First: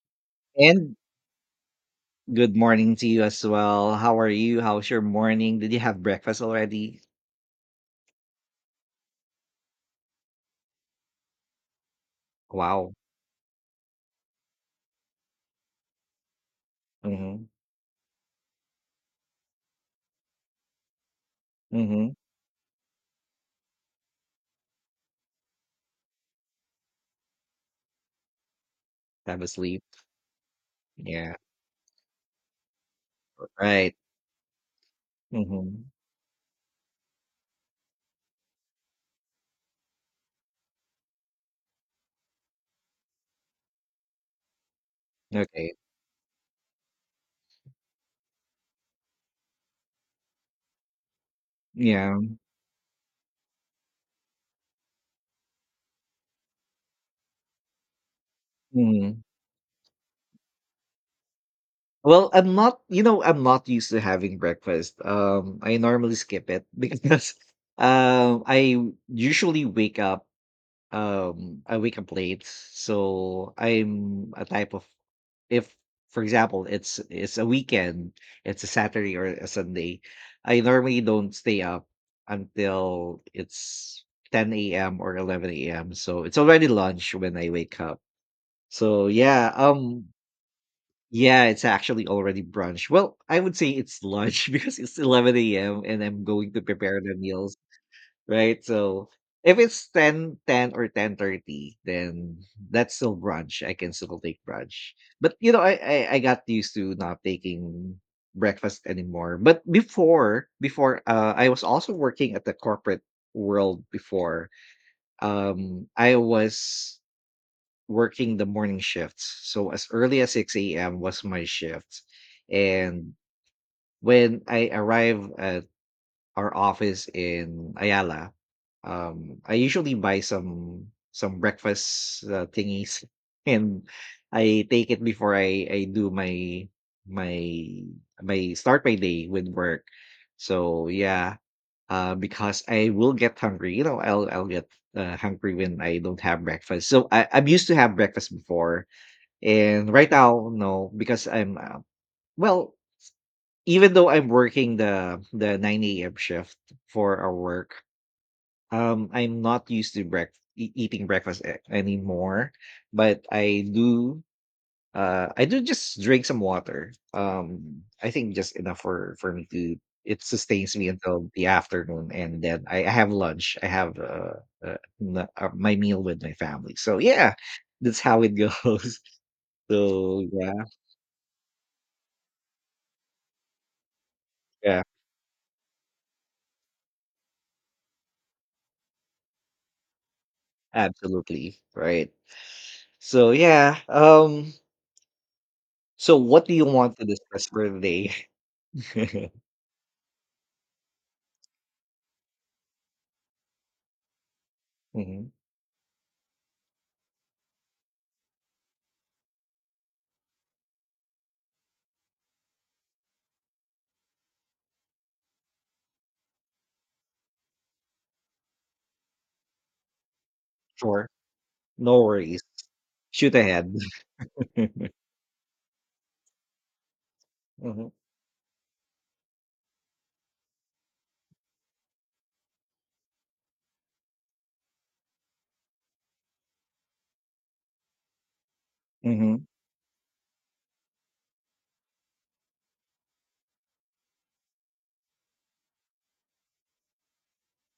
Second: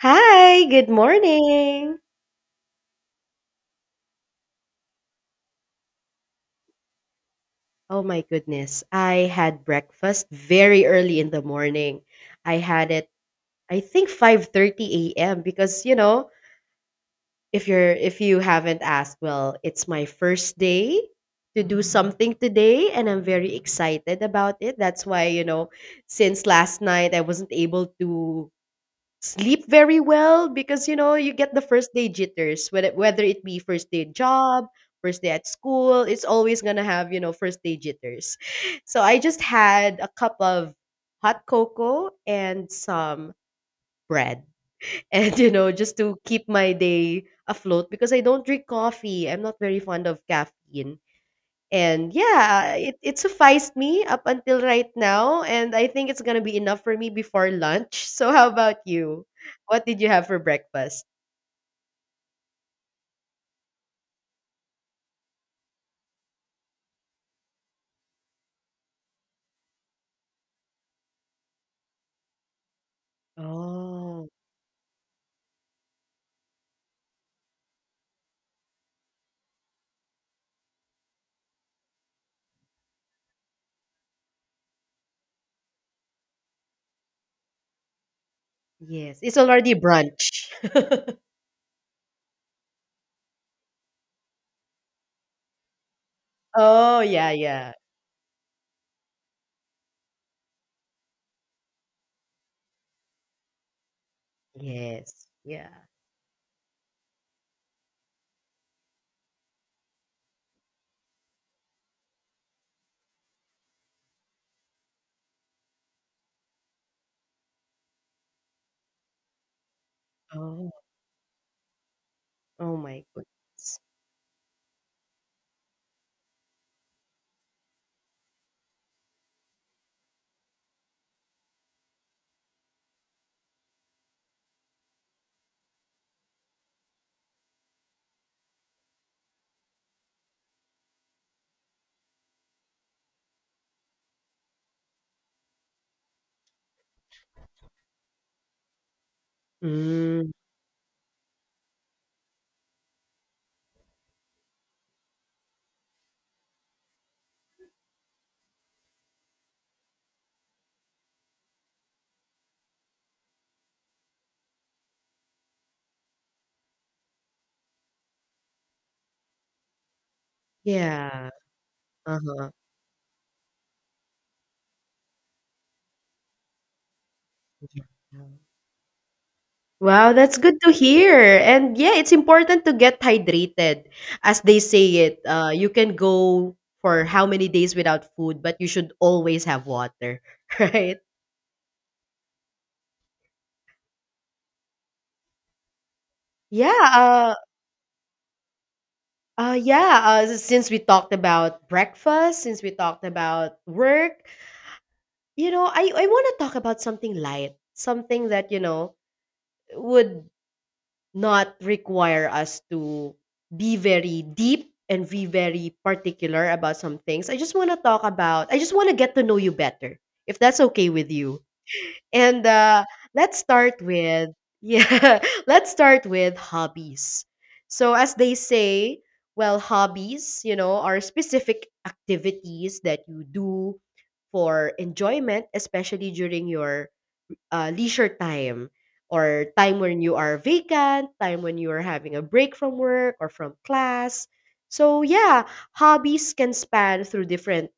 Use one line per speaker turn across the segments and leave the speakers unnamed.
Hi, good
And
morning.
good morning to you as well. How are you? How's your morning? Did you have breakfast already?
Oh my goodness. I had breakfast very early in the morning. I had
Wow.
it I think 5:30 a.m. because you know,
Mm-hmm.
if you haven't asked, well, it's my first day to do
Mm-hmm.
something today and I'm very excited about it. That's why, you know, since last night I wasn't able to
Time of
sleep
sleep.
very well because you know you
Yeah.
get the first day jitters whether it be first
Right.
day job, first day at
Mm-hmm.
school, it's always gonna have you know first day jitters. So I just had a cup of hot cocoa and some bread and you know
Okay.
just to keep my day afloat because I don't drink coffee, I'm not very fond of caffeine and
Yeah.
yeah, it sufficed me up until right now. And I think it's going to be enough for me before lunch. So, how about
Mm-hmm.
you? What did you have for breakfast?
Well, I'm not I'm not used to having breakfast. I normally skip it because I usually wake up I wake up late. So
Oh,
I'm a type of if, for example, it's a weekend, it's a Saturday or a Sunday, I normally don't stay up until it's 10 a.m. or 11 a.m. So it's already lunch when I wake up. So
yes. It's
yeah,
already brunch.
yeah, it's actually already brunch. Well, I would say it's lunch because it's 11 a.m. and I'm going to prepare
Oh,
the
yeah,
meals.
yeah.
Right? So if it's ten or 10:30, then that's still brunch. I can still take brunch.
Yes.
But
Yeah.
I got used to not taking breakfast anymore. But before I was also working at the corporate world before. I was working the morning shifts. So as early as
Oh,
6 a.m. was my shift.
oh my
And
God.
when I arrive at our office in Ayala, I usually buy some breakfast thingies, and I take it before I do my my start my day with work. So yeah, because I will get hungry. You know, I'll get hungry when I don't have breakfast. So I'm used to have breakfast before, and right
Mm,
now no, because I'm well even though I'm working the 9 a.m. shift for our work, I'm not used to eating breakfast anymore. But I do just drink some water. I think just enough for me to it sustains me
yeah.
until the afternoon, and
Uh-huh.
then I have lunch. I have uh, my meal with my family. So yeah, that's
Yeah.
how it goes.
Wow,
So
that's
yeah,
good to hear. And yeah, it's important to get hydrated. As they
yeah,
say it, you can go for how many days without food, but you should always have water, right?
absolutely right. So yeah, So what do you
Yeah,
want to
uh,
discuss for today?
yeah. Since we talked about breakfast, since we talked about work,
Mhm.
you know, I want to talk about something light, something that, you know, would not require us to be very deep and be very particular about some things. I just want to talk about, I just want to get to know you better, if that's okay
Sure.
with you.
No worries.
And
Shoot
let's
ahead.
start with, yeah, let's start with hobbies.
Mhm.
So, as they say, well, hobbies, you know, are specific activities that you do for enjoyment, especially during your leisure time
Mhm.
or time when you are vacant, time when you are having a break from work or from class. So yeah, hobbies can span through different,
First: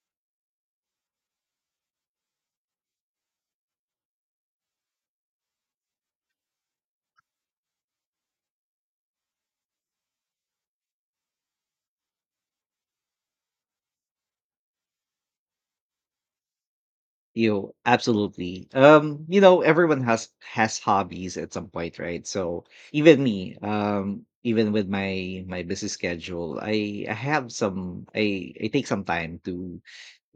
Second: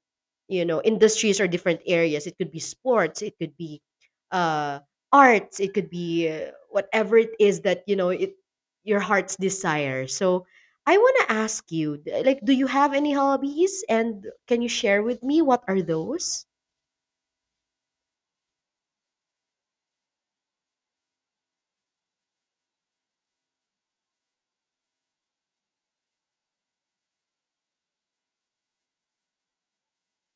you know, industries or different areas. It could be sports, it could be uh arts, it could be whatever it is that, you know, it your heart's desire. So I want to ask you, like, do you have any hobbies? And can you share with me what are those?
You absolutely. You know, everyone has hobbies at some point, right? So even me, even with my busy schedule, I have some I take some time to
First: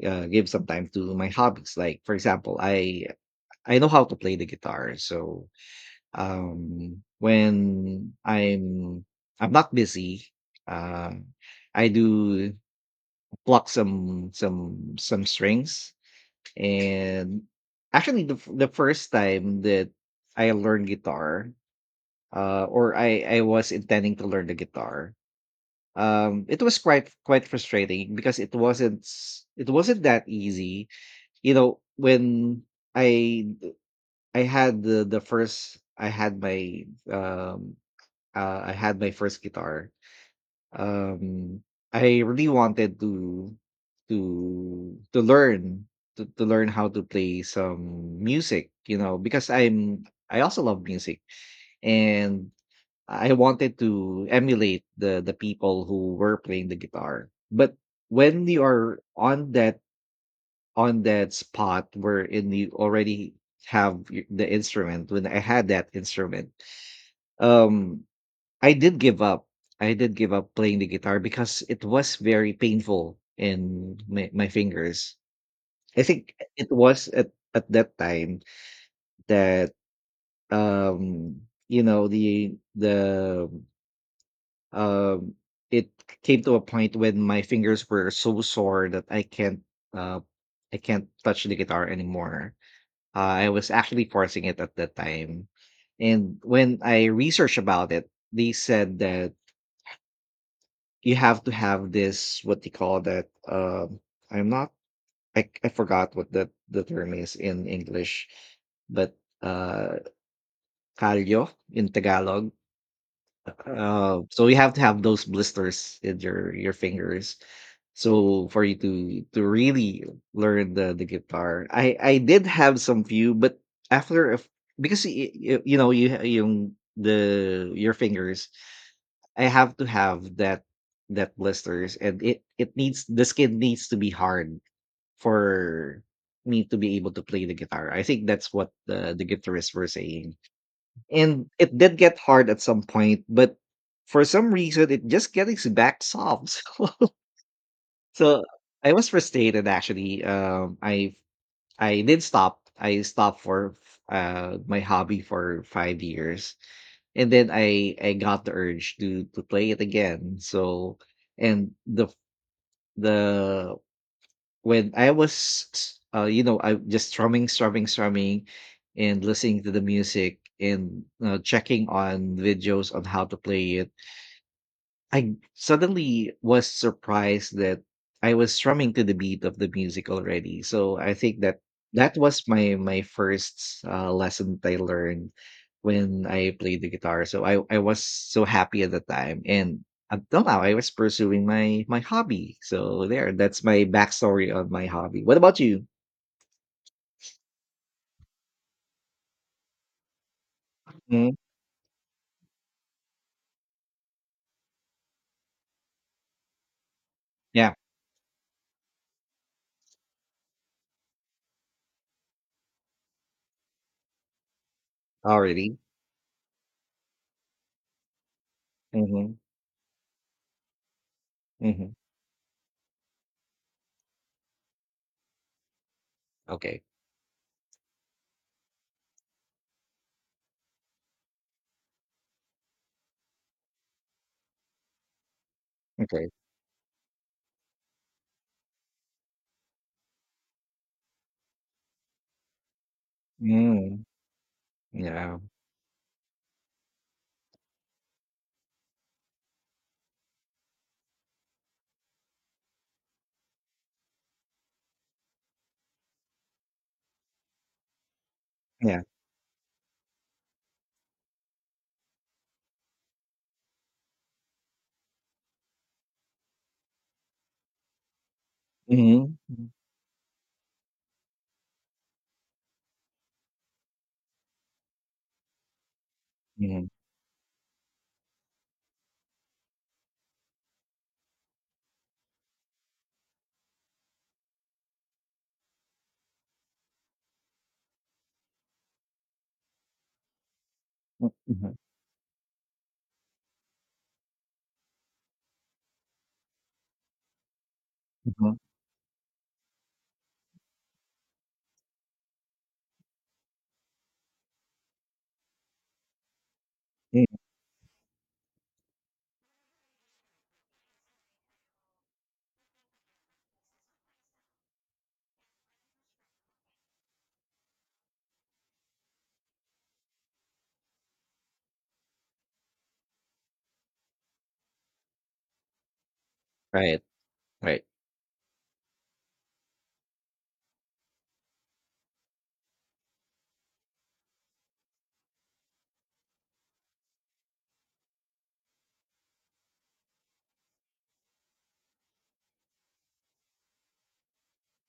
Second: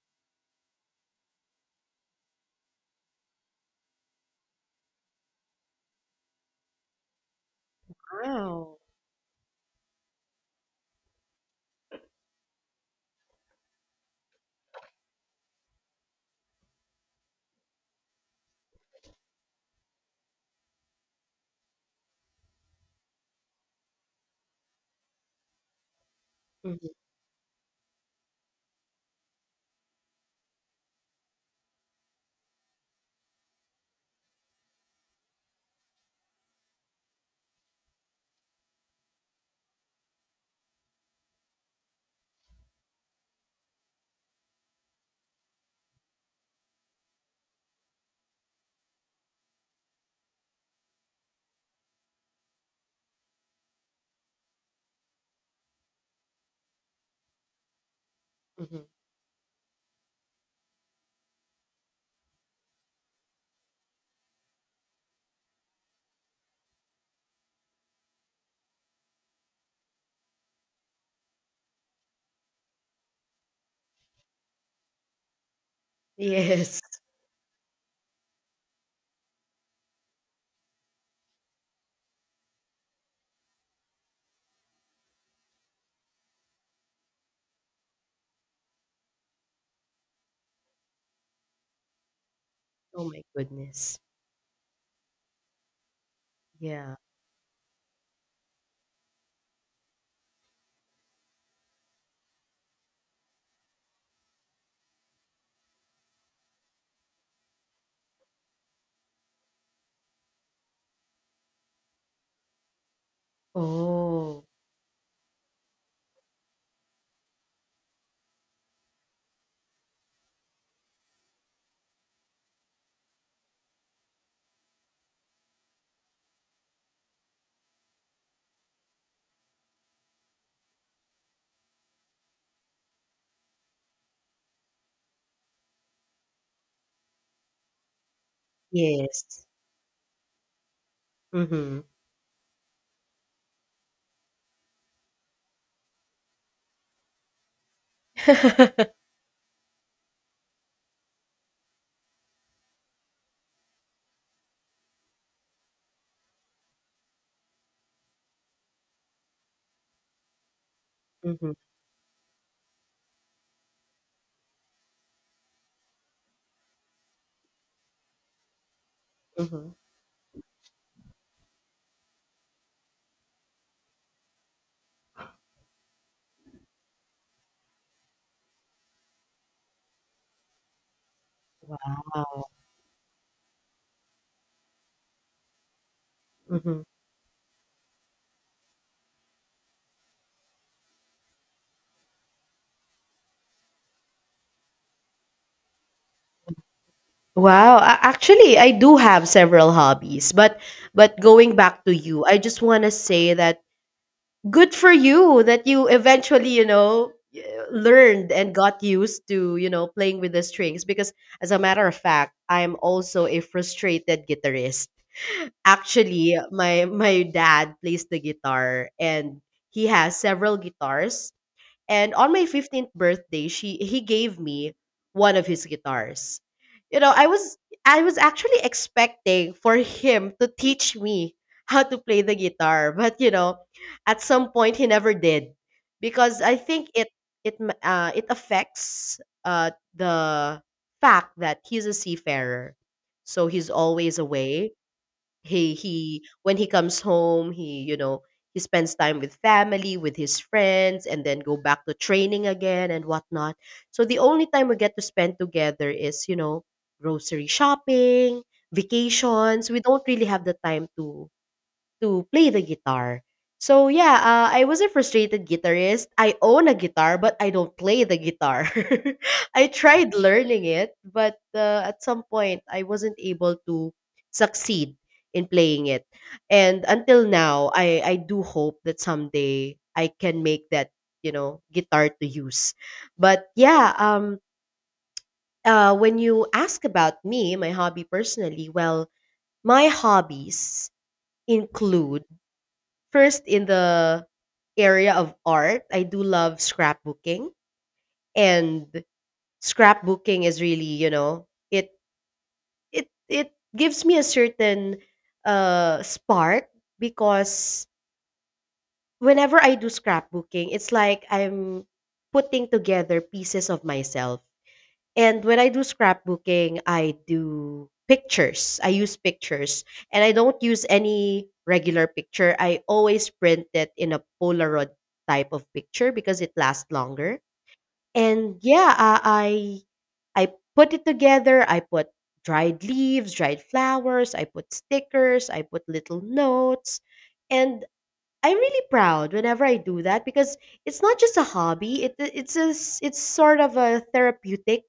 give some time to my hobbies. Like for example, I know how to play the guitar, so when I'm
Wow.
I'm not busy, uh, I do pluck some strings, and actually the first time that I learned guitar, or I was intending to learn the guitar, it was
Hmm.
quite frustrating because it wasn't that easy. You know, when I I had the first um I had my first guitar. Um, I really wanted to to learn to learn how to play some music, you know, because I also love music and I wanted to emulate the people who were playing the guitar. But when you
Hmm.
are on that spot wherein you already the instrument, when I had that instrument, um I did give up. I did give up playing the guitar because it was very painful in my fingers. I think it
Yes.
was at that time that um you know the um it came to a point when my fingers were so sore that uh I can't touch the guitar anymore.
Oh my
I was
goodness.
actually forcing it at that time. And when
Yeah.
I researched about it, they said that you have to have this what they call that I'm not I forgot what the term is in English but uh calyo in Tagalog,
Oh,
so you have to have those blisters in your fingers, so for you to really learn the guitar. I did have some few, but after a f because you know you ha- yung the your fingers, I have to have that blisters, and it needs the skin needs to be hard for me to be able to play the guitar. I think that's what the
yes.
guitarists were saying. And it
Mhm.
did get hard at some point, but for some reason it just gets back soft. So I was frustrated actually. I did stop. I stopped for my hobby for 5 years. And then I got the urge to play it again. So
Mhm.
and the when I was, I just strumming, strumming, strumming, and listening to
Mhm.
the music and checking on videos on how to play it. I suddenly was surprised that I was strumming to the beat of the music already. So I think that that was
Wow.
my my first lesson that I learned when I played
Mhm.
the guitar. So I was so happy at the time, and until now I was pursuing my my hobby. So there, that's my backstory on my hobby. What about you?
Wow, actually, I do have several hobbies, but
Hmm.
going back to you, I just want to say that good for you that you eventually, you know,
Yeah,
learned and got used to, you know, playing with the strings because as a matter of fact, I'm also a frustrated guitarist.
already.
Actually, my dad plays the guitar
Hmm.
and he has several guitars.
Hmm.
And on my 15th birthday, she he gave me one of his guitars.
Okay.
You know, I was actually expecting for him to teach me how to play the guitar, but you know, at some point he never did
Okay.
because I think it it affects uh, the fact that he's a seafarer, so he's
Mm.
always away.
Yeah.
He, when he comes home, he you know he spends time with family, with his friends, and then go back to training again and whatnot. So the only time we get to spend together is you know grocery shopping,
Yeah.
vacations. We don't really have the time to play the guitar. So yeah, I was a frustrated guitarist. I own a guitar, but I don't play the guitar.
Hmm.
I tried learning it, but at some point I wasn't able to succeed in playing it. And
Hmm.
until now, I do hope that someday I can make that you know guitar to use. But yeah, when you ask about me, my hobby personally, well, my hobbies include. First, in the area of art, I do love scrapbooking,
Hmm.
and scrapbooking is really, you know, it gives me a certain spark
Mm,
because whenever I do scrapbooking, it's like I'm putting together pieces of myself. And when I do scrapbooking, I do pictures. I use pictures. And I don't use any regular picture. I always print it in a Polaroid type of picture because it lasts
right,
longer.
right,
And yeah, I put it together. I put dried leaves, dried flowers, I put stickers, I put little notes. And I'm really proud whenever I do that because it's not just a hobby. It's a it's sort of a therapeutic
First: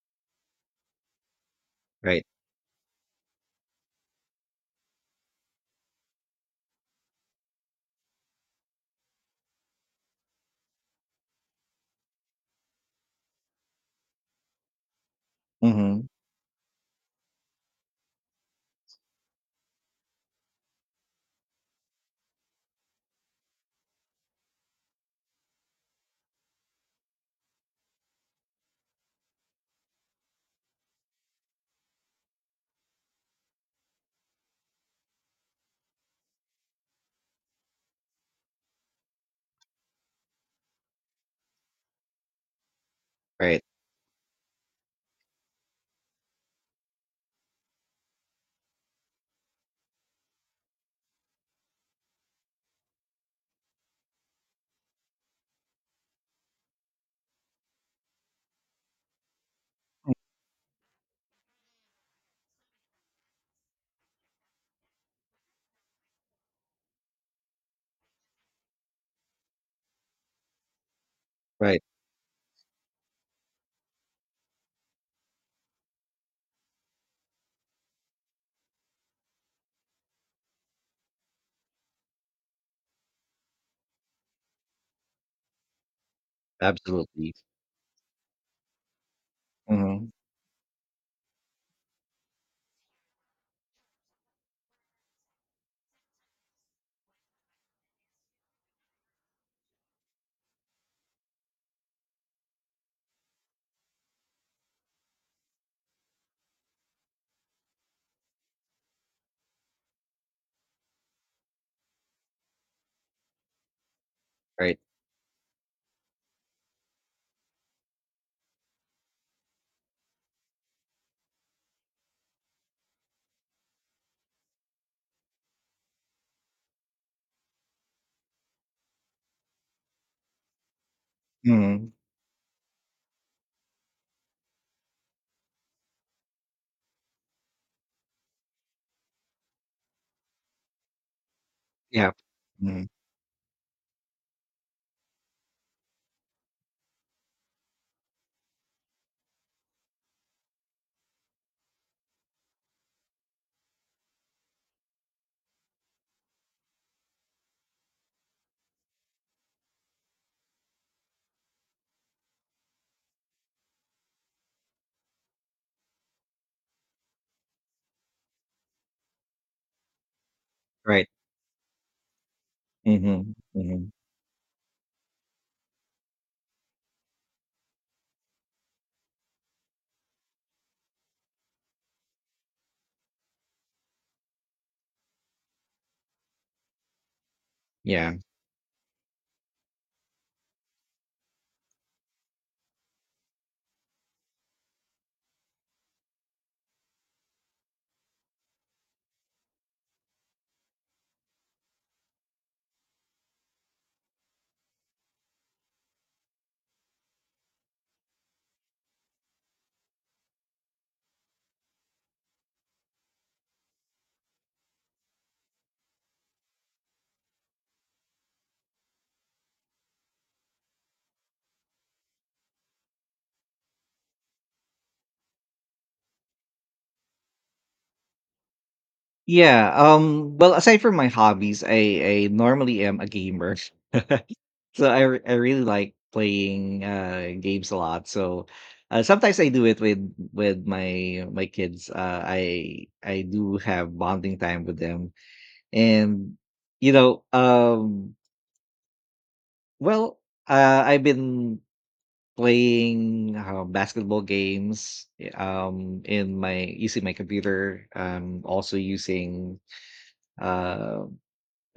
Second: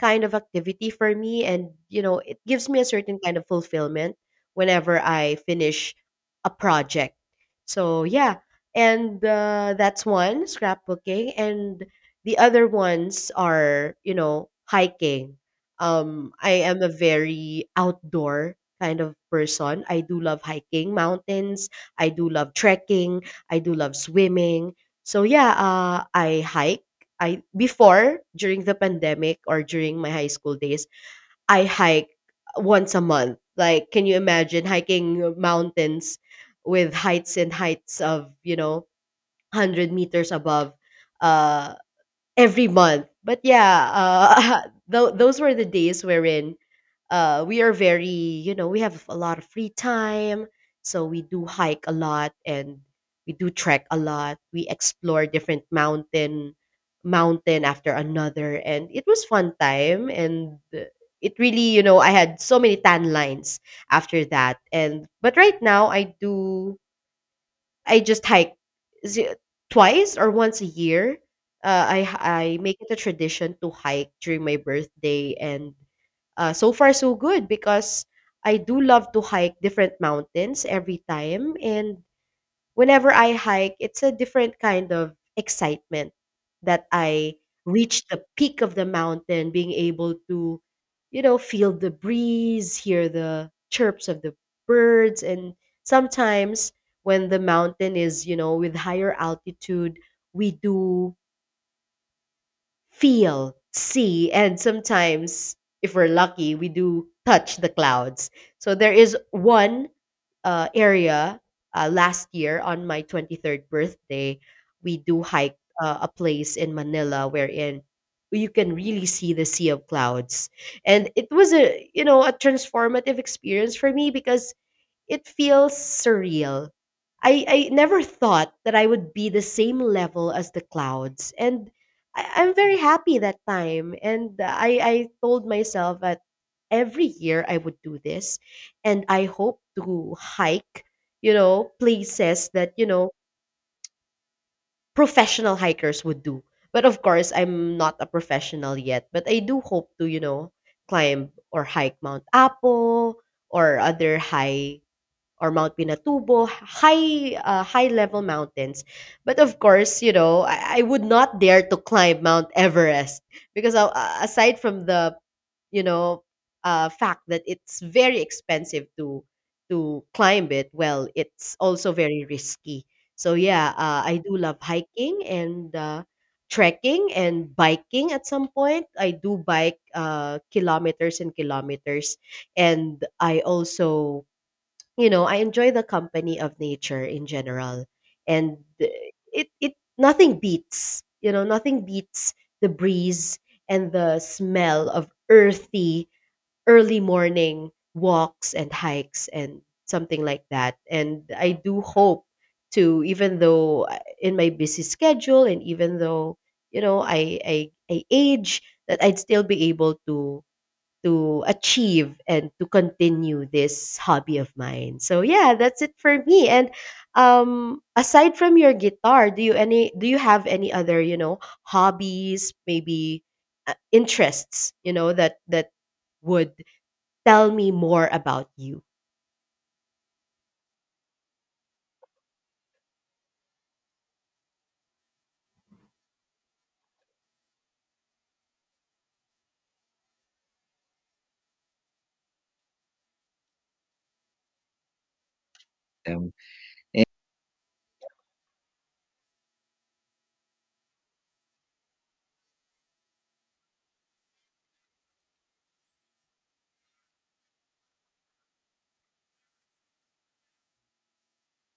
kind of activity for me, and you know
right.
it gives me a certain kind of fulfillment whenever I finish a project. So yeah, and that's one scrapbooking, and the other ones are you know hiking.
Mhm.
I am a very outdoor kind of person. I do love hiking mountains, I do love trekking, I do love swimming. So yeah, I hike. I before during the pandemic or during my high school days, I hike once a month. Like, can you imagine hiking mountains with heights and heights of you know hundred meters above? Uh, every month. But
Right,
yeah, those were the days wherein we are very, you know, we have a lot of free time. So we do hike a lot and we do trek a lot. We explore different mountain after another. And it was fun time. And it really, you know, I had so many tan lines after that. And, but right now I just hike z- twice or once a year.
right.
I make it a tradition to hike during my birthday, and so far so good because I do love to hike different mountains every time, and whenever I hike, it's a different kind of excitement that
Absolutely.
I reach the peak of the mountain, being
Mhm.
able to, you know, feel the breeze, hear the chirps of the birds. And sometimes when the mountain is, you know, with higher altitude, we do feel, see, and sometimes, if we're lucky, we do touch the clouds. So there is one area last year on my 23rd birthday,
Right.
we do hike a place in Manila wherein you can really see the sea of clouds. And it was a, you know, a transformative experience for me because it feels surreal. I never thought that I would be the same level as the clouds. And
Mhm.
I'm very happy that time. And I told myself that every year I would do this. And I hope to hike, you know,
Yeah.
places that, you
Mhm.
know, professional hikers would do. But of course, I'm not a professional yet. But I do hope to, you know, climb or hike Mount Apo or other high or Mount Pinatubo, high high level mountains. But of course, you know, I would not dare to climb Mount Everest because aside from the you know fact that it's very expensive to climb it,
Right.
well, it's also very risky.
Mhm.
So yeah,
Mhm.
I do love hiking and trekking and biking. At some point, I do bike kilometers and kilometers, and I also you know, I enjoy the company of nature in general,
Yeah.
and it it nothing beats, you know, nothing beats the breeze and the smell of earthy early morning walks and hikes and something like that. And I do hope to, even though in my busy schedule and even though, you know, I age, that I'd still be able to achieve and to continue this hobby of mine. So yeah, that's it for me. And aside from your guitar, do you have any other, you know, hobbies, maybe interests, you know, that that would tell me more about you?
Yeah, well, aside from my hobbies, I normally am a gamer. So I really like playing games a lot. So sometimes I do it with my kids. I do have bonding time with them,
Um,
and you
and
know, well, I've been Playing, basketball games, in my using my computer, I'm also using, uh,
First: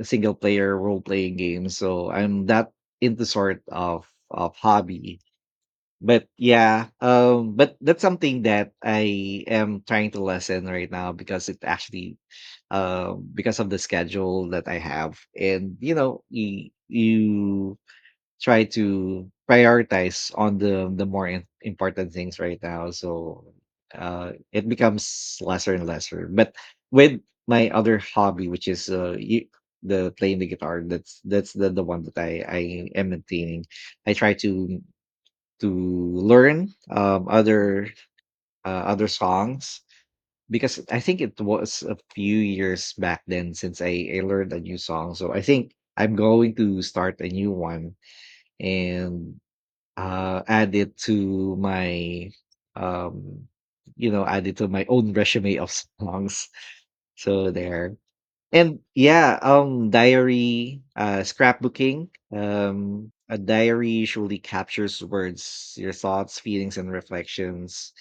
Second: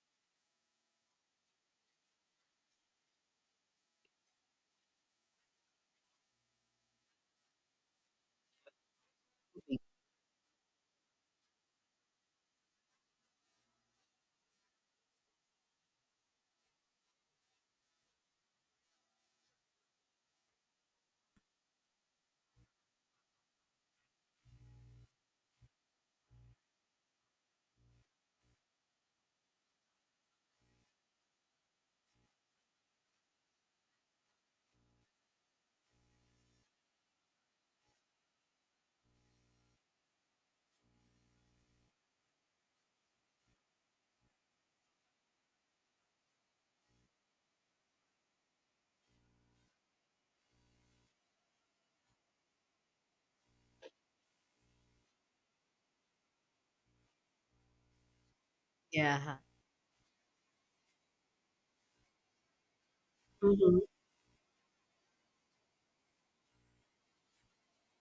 single player role-playing games, so I'm that into sort of hobby. But yeah, but that's something that I am trying to lessen right now because it actually, because of the schedule that I have and, you know, you try to prioritize on the more important things right now so it becomes lesser and lesser but with my other hobby which is the playing the guitar, that's the one that I am maintaining. I try to learn other other songs because I think it was a few years back then since I learned a new song, so I think I'm going to start a new one and add it to my um you know add it to my own resume of songs, so there. And yeah,
Yeah.
diary, scrapbooking. A
Mhm.
diary usually captures words, your thoughts, feelings and reflections,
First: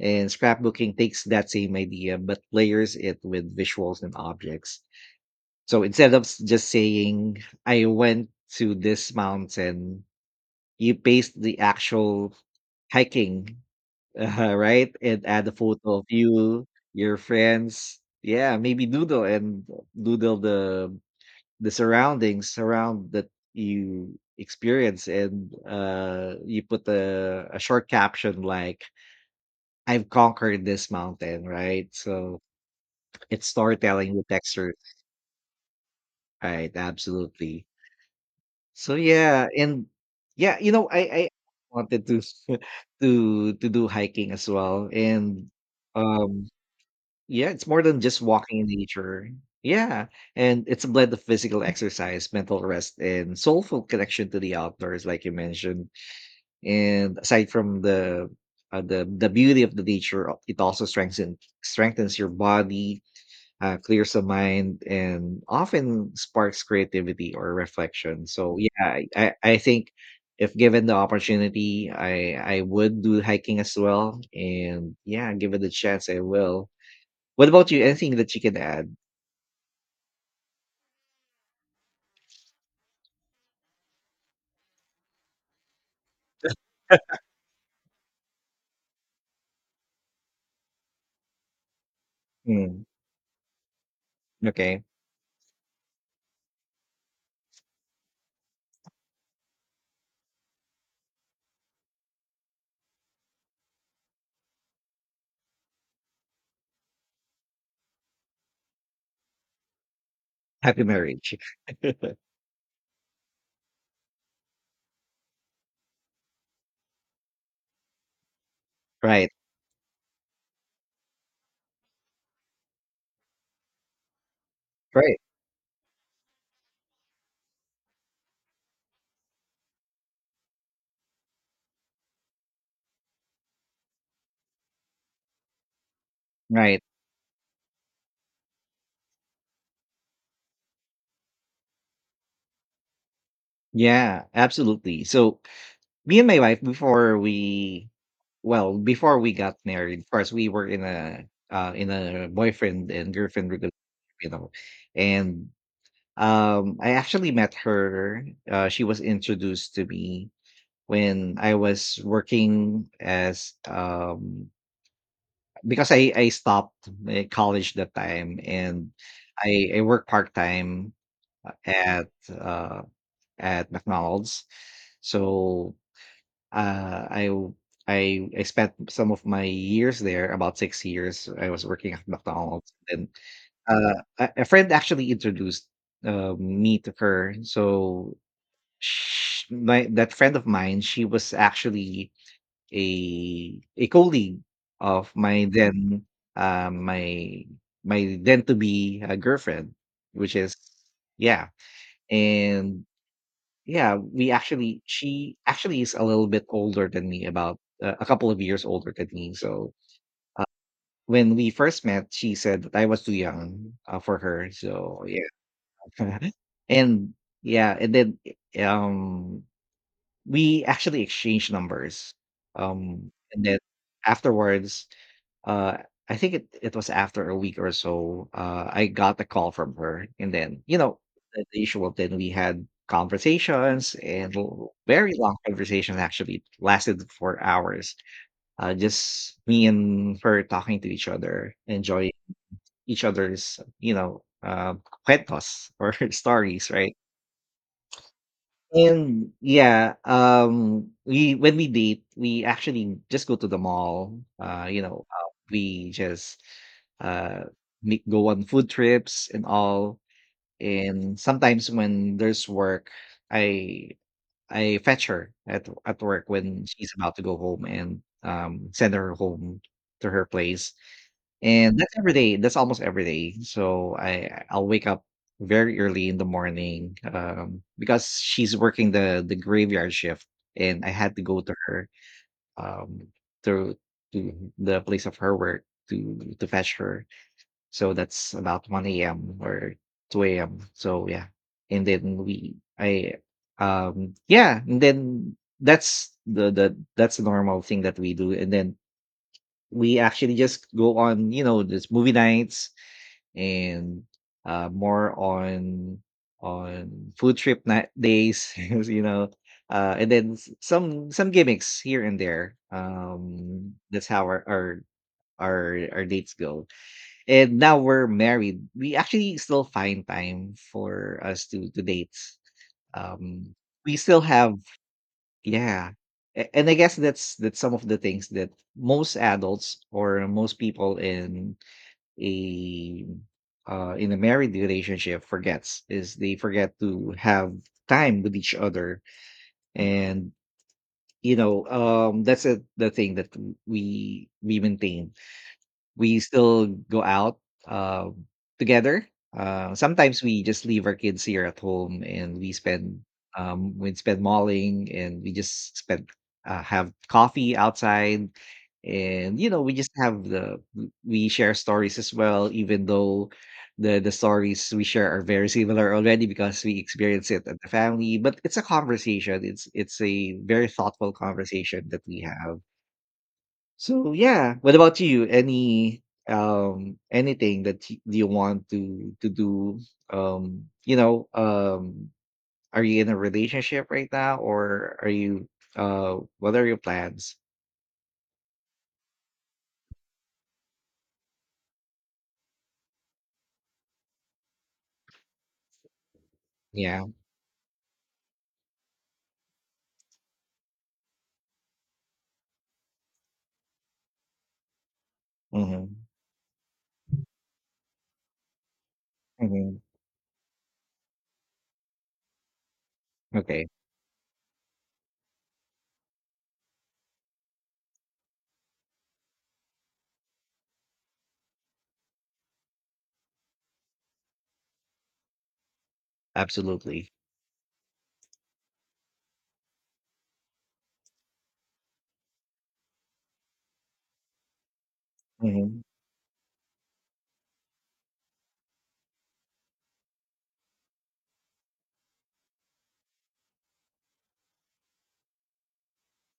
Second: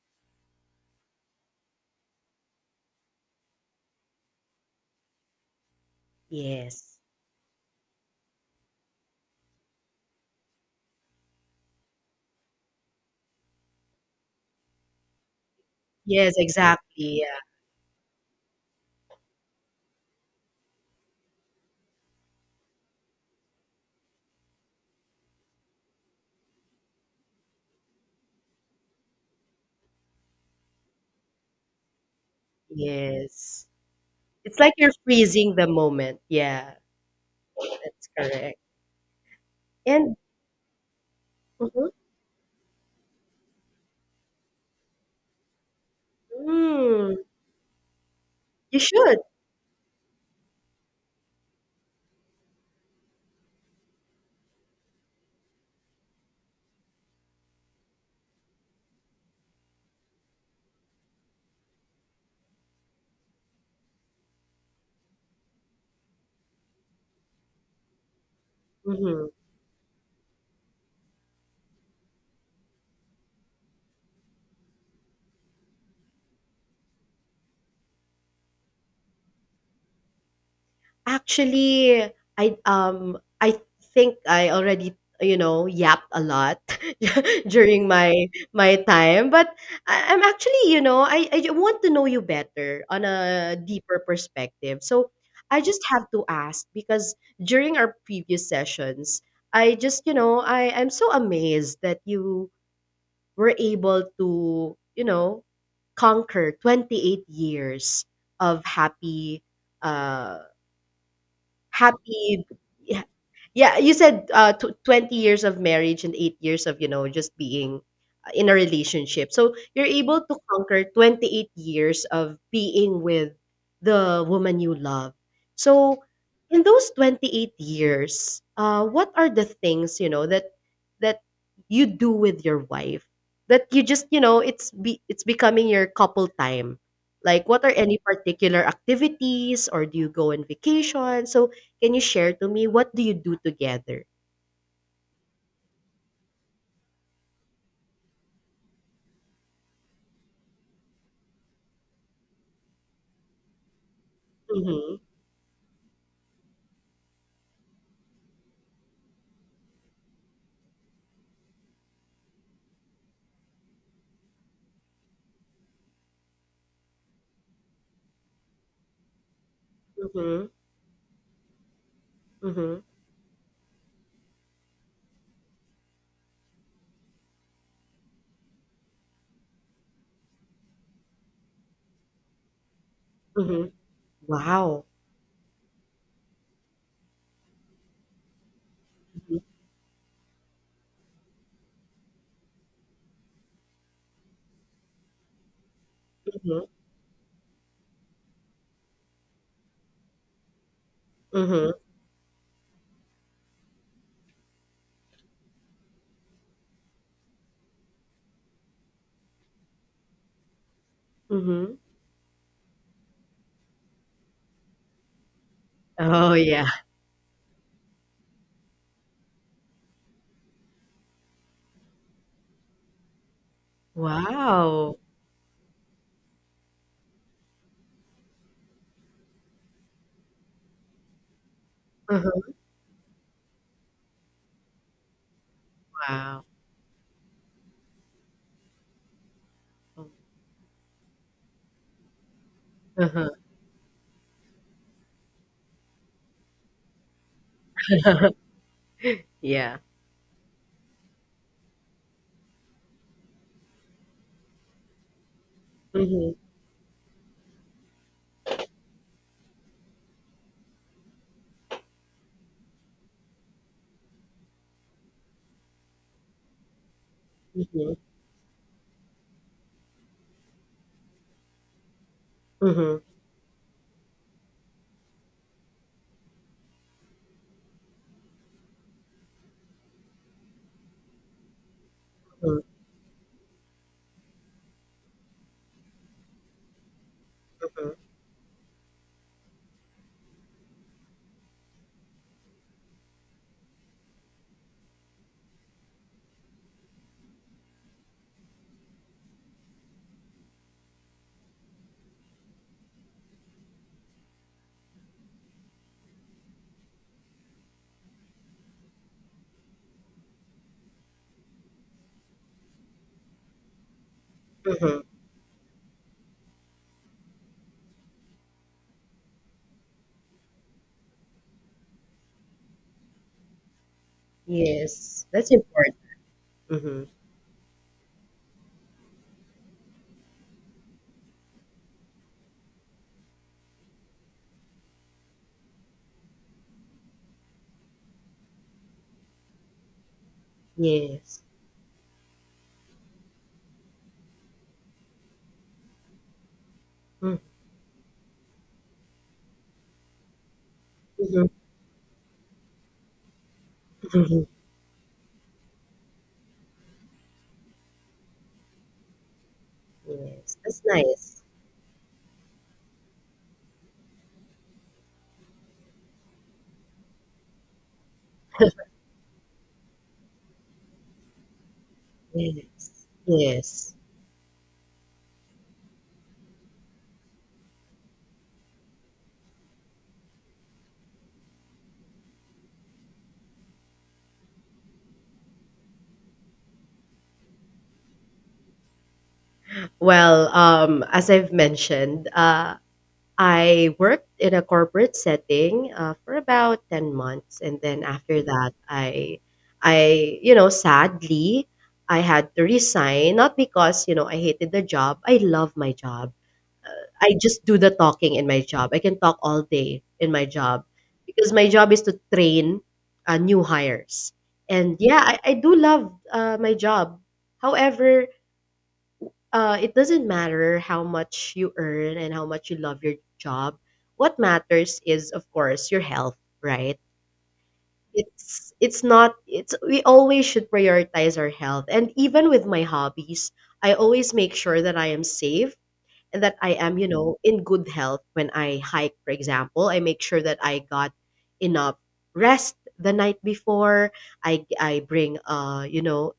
and scrapbooking takes that same idea but layers it with visuals and objects. So instead of just
Yes.
saying I went to this mountain, you paste the actual hiking, right? And add a photo of
Yes,
you,
exactly.
your
Yeah.
friends. Yeah, maybe doodle and doodle the surroundings around that you experience, and you put a short caption like "I've conquered this mountain," right? So it's
Yes.
storytelling with
It's like
texture,
you're freezing the moment.
right?
Yeah.
Absolutely.
That's correct.
So yeah, and
And
yeah, you know, I
Mhm.
wanted to to do hiking as well, and um,
Mm.
yeah, it's more than just walking in
You should.
nature. Yeah, and it's a blend of physical exercise, mental rest, and soulful connection to the outdoors, like you mentioned. And aside from the beauty of the nature, it also strengthens your body, clears the mind and often sparks creativity or reflection. So yeah,
Mhm.
I think if given the opportunity, I would do hiking as well. And yeah, given the chance, I will. What about you? Anything that you can add?
Actually, I think I already you know yapped a lot during my my time, but I'm actually you know I want to know you
Mm,
better on a deeper
okay,
perspective. So I just have to ask because during our previous sessions, I just you know I'm so amazed that you were able to, you know, conquer 28 years of happy uh
happy marriage.
happy yeah, yeah, you said tw 20 years of marriage and 8 years of you know just being in a
Right,
relationship, so you're able to conquer 28 years of being with the woman you love.
right,
So in those 28 years what are the things you know that that you do with your wife that you just you know it's becoming your couple time,
right.
like what are any particular activities or do you go on vacation? So can you share to me what do you do together?
Yeah, absolutely. So me and my wife before we Well, before we got married, first we were in a boyfriend and girlfriend relationship, you know,
Mhm,
and I actually met her. She was introduced to me when I was working as because I stopped college that time and I worked part
mhm,
time at uh,
mhm,
at McDonald's, so uh, I w I spent some of my years there, about 6 years, I was working at McDonald's, and,
mhm.
a friend
Wow.
actually introduced, me to her. So
Mhm,
sh my that friend of mine, she was actually a colleague of my then,
mhm,
my my then to be, girlfriend, which is yeah,
mhm,
and yeah, we actually she actually is a little bit older than me, about, a couple of years older than me, so when we
mhm.
first met, she said that I was too young, for her, so yeah.
Oh, yeah.
And yeah, and then, um we actually exchanged numbers, and then afterwards,
Wow.
uh, I think it was after a week or so, I got a call from her, and then, the usual. Then we
Uh-huh,
had conversations and l very long conversation, actually,
wow.
lasted for hours, just me and her talking to each other, enjoying each
Uh-huh.
other's, cuentos or stories, right? And
Yeah.
yeah, we when we date, we actually just go to the mall. We
Mhm,
just uh meet, go on food trips and all. And sometimes when there's work, I I fetch her at work when she's about to go home
mhm,
and send her home to her place. And that's every day, that's almost
mhm,
every day. So I'll wake up very early in the morning, because she's working the graveyard shift, and I had to go to her,
mhm,
um, to to the place of her work to fetch her. So
mhm,
that's about 1 a.m. or 2 a.m. So yeah, and then we I yeah, and then that's the that's the normal thing that we do, and then we actually just go on, you know, this movie nights and more on food trip night days, and then some gimmicks here and there. That's how
mhm.
our dates go. And now we're married. We actually still find time for us to date. Um, we still have
Yes, that's
Yeah.
important.
And I guess
Mhm.
that's some of the things that most adults or most people a in a married relationship forgets is they forget to have time with each other and
Yes.
that's the thing that we maintain. We still go out,
Mm,
uh, together. Sometimes we just leave our kids here
mhm,
at home and we spend
mhm.
malling, and we just have coffee outside. And, you know, we just
Yes, that's
we
nice.
share stories as well, even though the stories we share are very similar already because we experience it at the family, but it's a conversation. It's a very thoughtful conversation that we have.
Yes. Yes.
So yeah, what about you? Any anything that you want to do? Um, you know, um, are you in a relationship right now, or are you? What are your plans?
Well, as I've mentioned, I worked in a corporate setting for about
Yeah.
10 months, and then after that I you know, sadly, I had to resign, not because you know I hated the job. I love my
Hmm.
job. I just do the talking in my job. I can talk all
Hmm.
day in my job because my job is to train new
Okay.
hires. And yeah, I do love my job. However, it doesn't matter how much you earn and how much you love your job. What matters is, of course, your health, right?
Absolutely.
It's not it's we always should prioritize our health. And even with my hobbies, I always make sure that I am safe
Hmm.
and that I am, you know, in good health when I hike, for example. I make sure that I got enough rest the night before. I bring, you know,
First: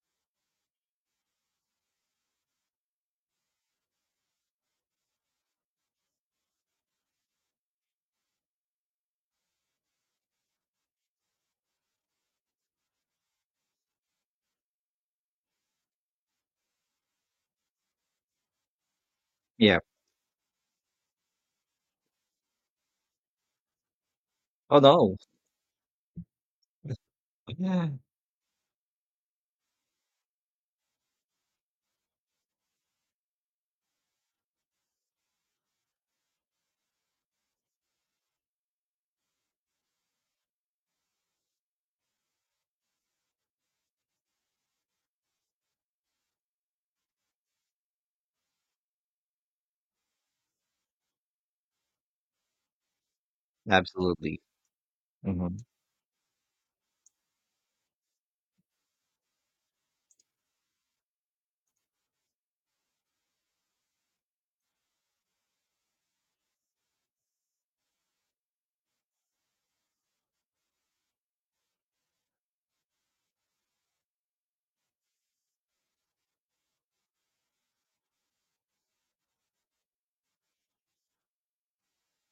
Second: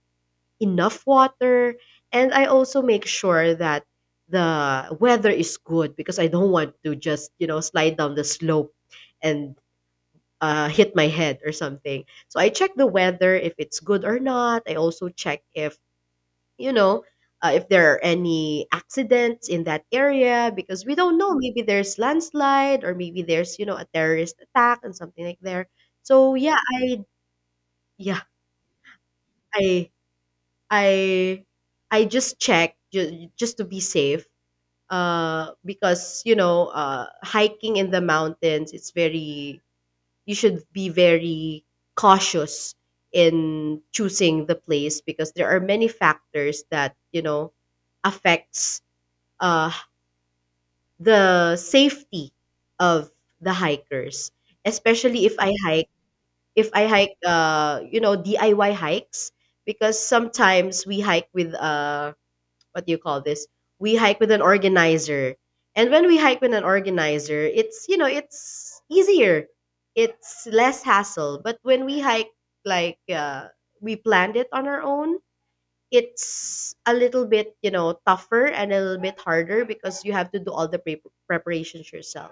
enough water. And I also make sure that the weather is good because I don't want to just, you know, slide down the slope and hit my head or something. So I check the weather if it's good or not. I also check if, you know, if there are any accidents in
Yeah.
that area because we don't know, maybe there's landslide or maybe there's, you know, a terrorist
Oh
attack and
no.
something like there. so yeah i
Yeah.
yeah i I I just check just to be safe, because you know, hiking in the mountains, it's very, you should be very cautious in choosing the place because there are many factors that, you know, affects uh the safety of the hikers,
Absolutely.
especially if I
Hmm.
hike, if I hike you know, DIY hikes, because sometimes we hike with what do you call this? We hike with an organizer. And when we hike with an organizer, it's, you know, it's easier. It's less hassle. But when we hike like we planned it on our own, it's a little bit, you know, tougher and a little bit harder because you have to do all the preparations yourself.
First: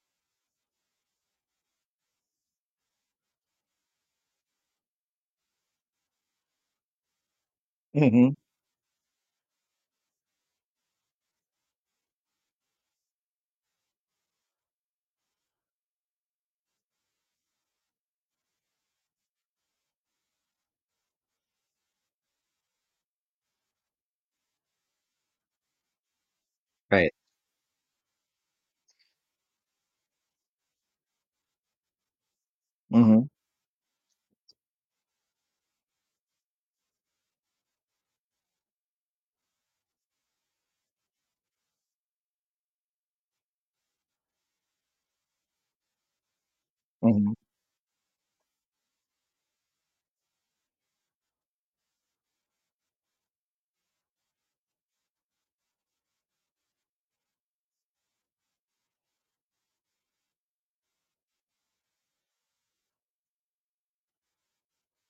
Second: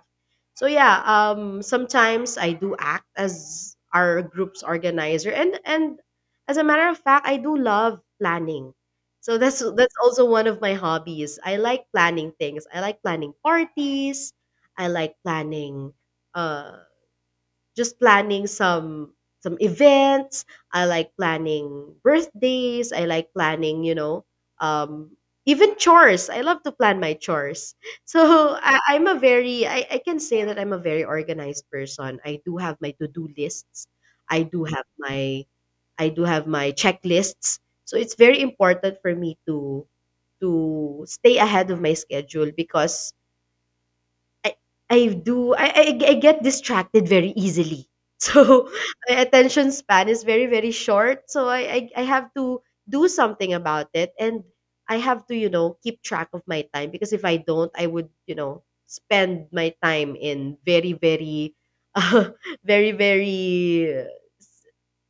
So yeah, sometimes I do act as our group's organizer, and as a matter of fact, I do love
Hmm.
planning. So that's also one of my hobbies. I like planning things. I like planning parties. I like planning, uh just planning some events. I like planning birthdays. I like planning, you know, um, even chores. I love to plan
Right.
my chores. So I'm a very, I can say that I'm a very organized person. I do have my
Hmm.
to-do lists. I do have my checklists. So it's very important for me to stay ahead of my schedule because I I I get distracted very
Hmm.
easily. So my attention span is very, very short. So I have to do something about it, and I have to, you know, keep track of my time, because if I don't, I would, you know, spend my time in very, very uh, very, very uh,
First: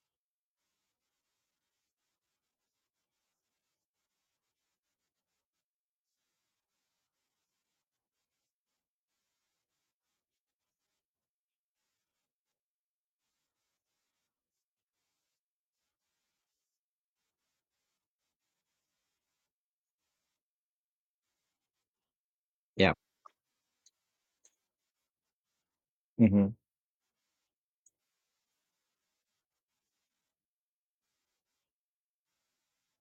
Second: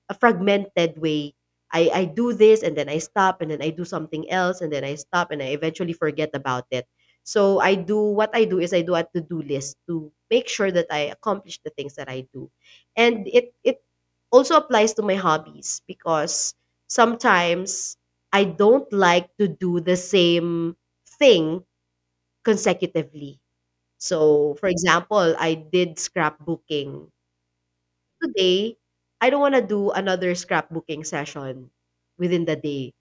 a fragmented way. I do this and then I stop and then I do something else and then I stop and I eventually forget about it. So I do what I do is I do a to-do list to make sure that I accomplish the things that I do. And it also applies to my hobbies because sometimes I don't like to do the same thing
Yeah.
consecutively. So, for example, I did
Hmm.
scrapbooking today, I don't wanna do another scrapbooking session within the day.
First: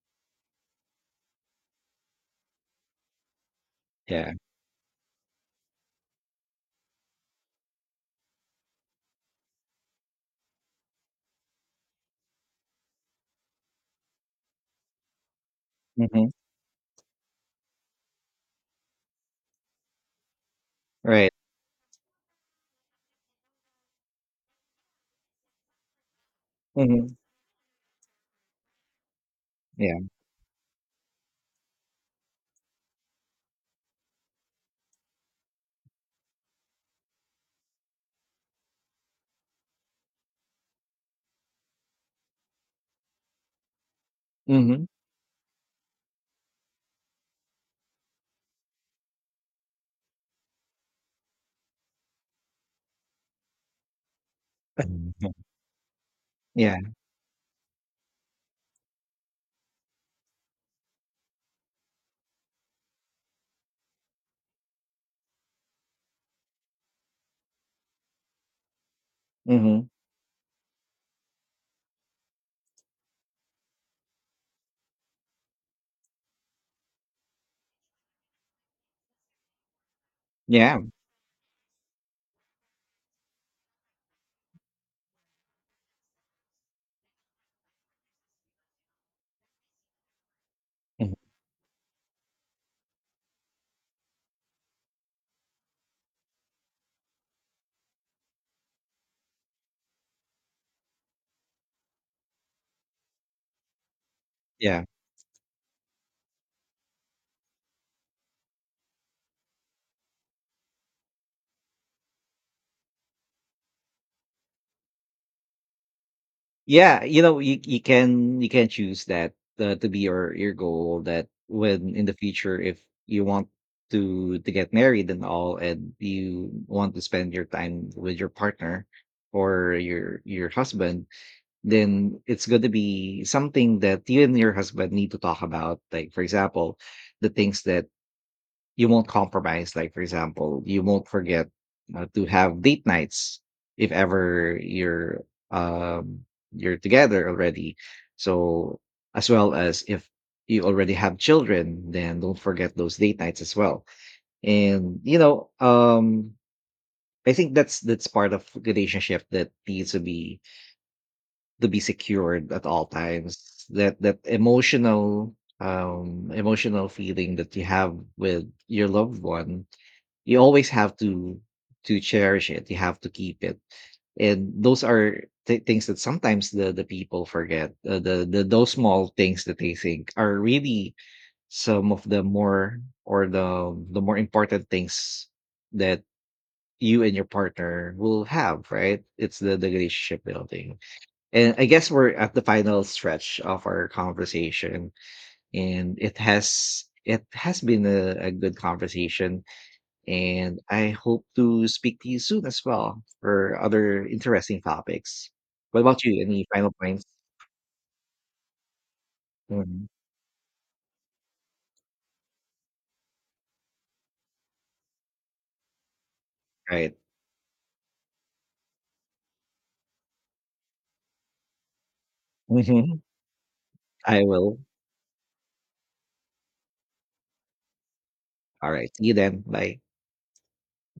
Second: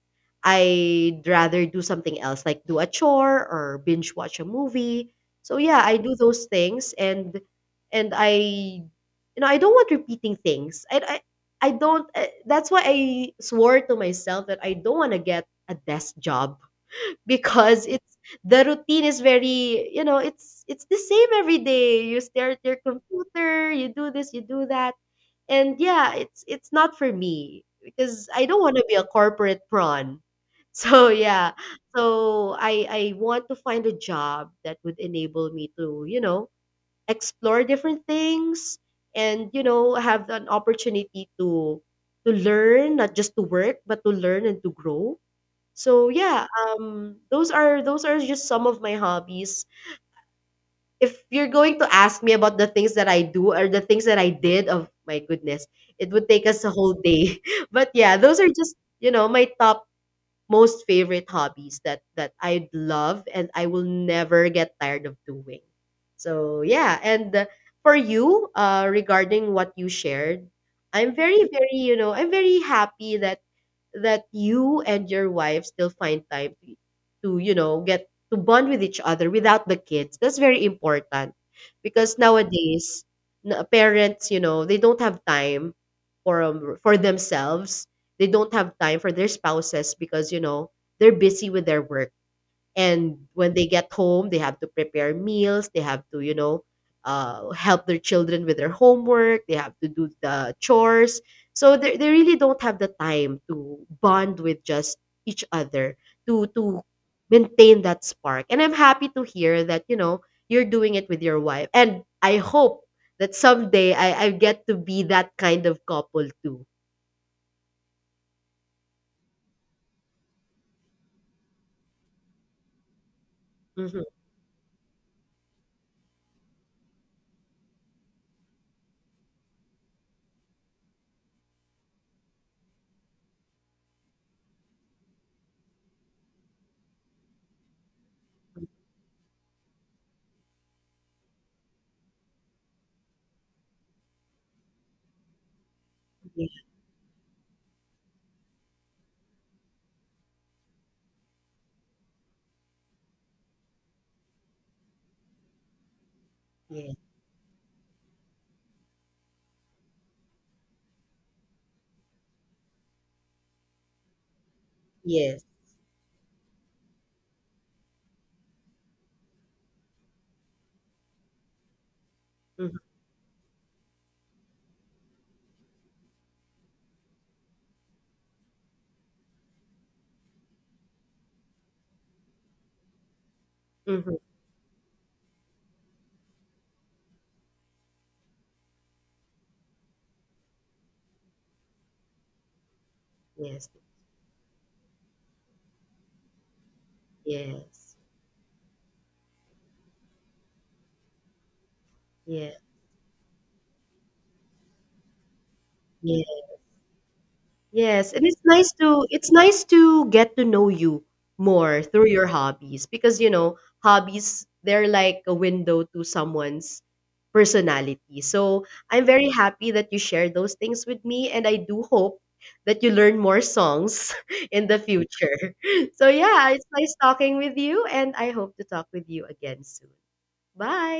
I'd rather do something else, like do a chore or binge
Yeah.
watch a movie. So yeah, I do those things, and I you know, I don't want repeating things. I don't, that's why I swore to myself that I don't want to get a desk
Hmm.
job because it's, the routine is very, you know, it's the same
Right.
every day. You stare at your computer, you do this, you do that. And yeah, it's not for
Hmm.
me because I don't want to be a corporate
Yeah.
prawn. So yeah, so I want to find a job that would enable me to, you know, explore different things and, you know, have an opportunity to learn, not just to work, but to learn and to
Hmm.
grow. So yeah, um, those are just some of my hobbies. If you're going to ask me about the things that I do or the things that I did, oh my goodness, it would take us a
Yeah.
whole day. But yeah, those are just, you know, my top most favorite hobbies that that I love and I will never get tired of doing. So yeah, and for you, regarding what
Hmm.
you shared, I'm very, very, you know, I'm very happy that that you and your wife still find time to you know, get to bond with each other without the kids. That's very
Yeah.
important because nowadays, parents, you know, they don't have time for, for themselves. They don't have time for their spouses because, you know, they're
Mhm.
busy with their work. And when they get home, they have to prepare meals, they have to, you know, help their children with their homework, they have to do the chores. So they really don't have the time to bond with
Yeah.
just each other, to maintain that spark. And I'm happy to hear that, you know, you're doing it with your wife. And I hope that someday I get to be that kind of couple too.
Yeah, you know, you can you can choose that to be your goal that when in the future, if you want
Mm-hmm.
to get married and all, and you want to spend your time with your partner or your husband, then it's going to be something that you and your husband need to talk about. Like for example, the things that you won't compromise. Like for example, you won't forget to have date nights if ever um
Yes.
you're together already. So, as well, as if you already have children, then don't forget those date nights as well. And you know,
Yes.
I think that's part of relationship that needs to be secured at all times. That that emotional
Yes.
emotional feeling that you have with your loved one, you always have to cherish it. You have to keep it, and those are things that sometimes the people forget. The Those small things that they think are really some of the more, or the
Mm-hmm.
more important things that you and your partner will have. Right? It's the relationship building. And I guess we're at the final stretch of
Yes.
our conversation, and it has been
Yes.
a good conversation, and I hope to speak to you soon
Yes.
as well for other interesting topics. What about you?
Yes.
Any final points?
Yes, and it's nice to, it's nice
Mhm.
to get to know you more through your hobbies because, you know, hobbies, they're like a window to someone's
Right.
personality. So, I'm very happy that you share those things with me, and I do hope that you
Hmm.
learn more songs
I will.
in the future. So, yeah, it's nice talking with you and I hope to
All
talk
right. See
with
you
you
then.
again
Bye.
soon. Bye.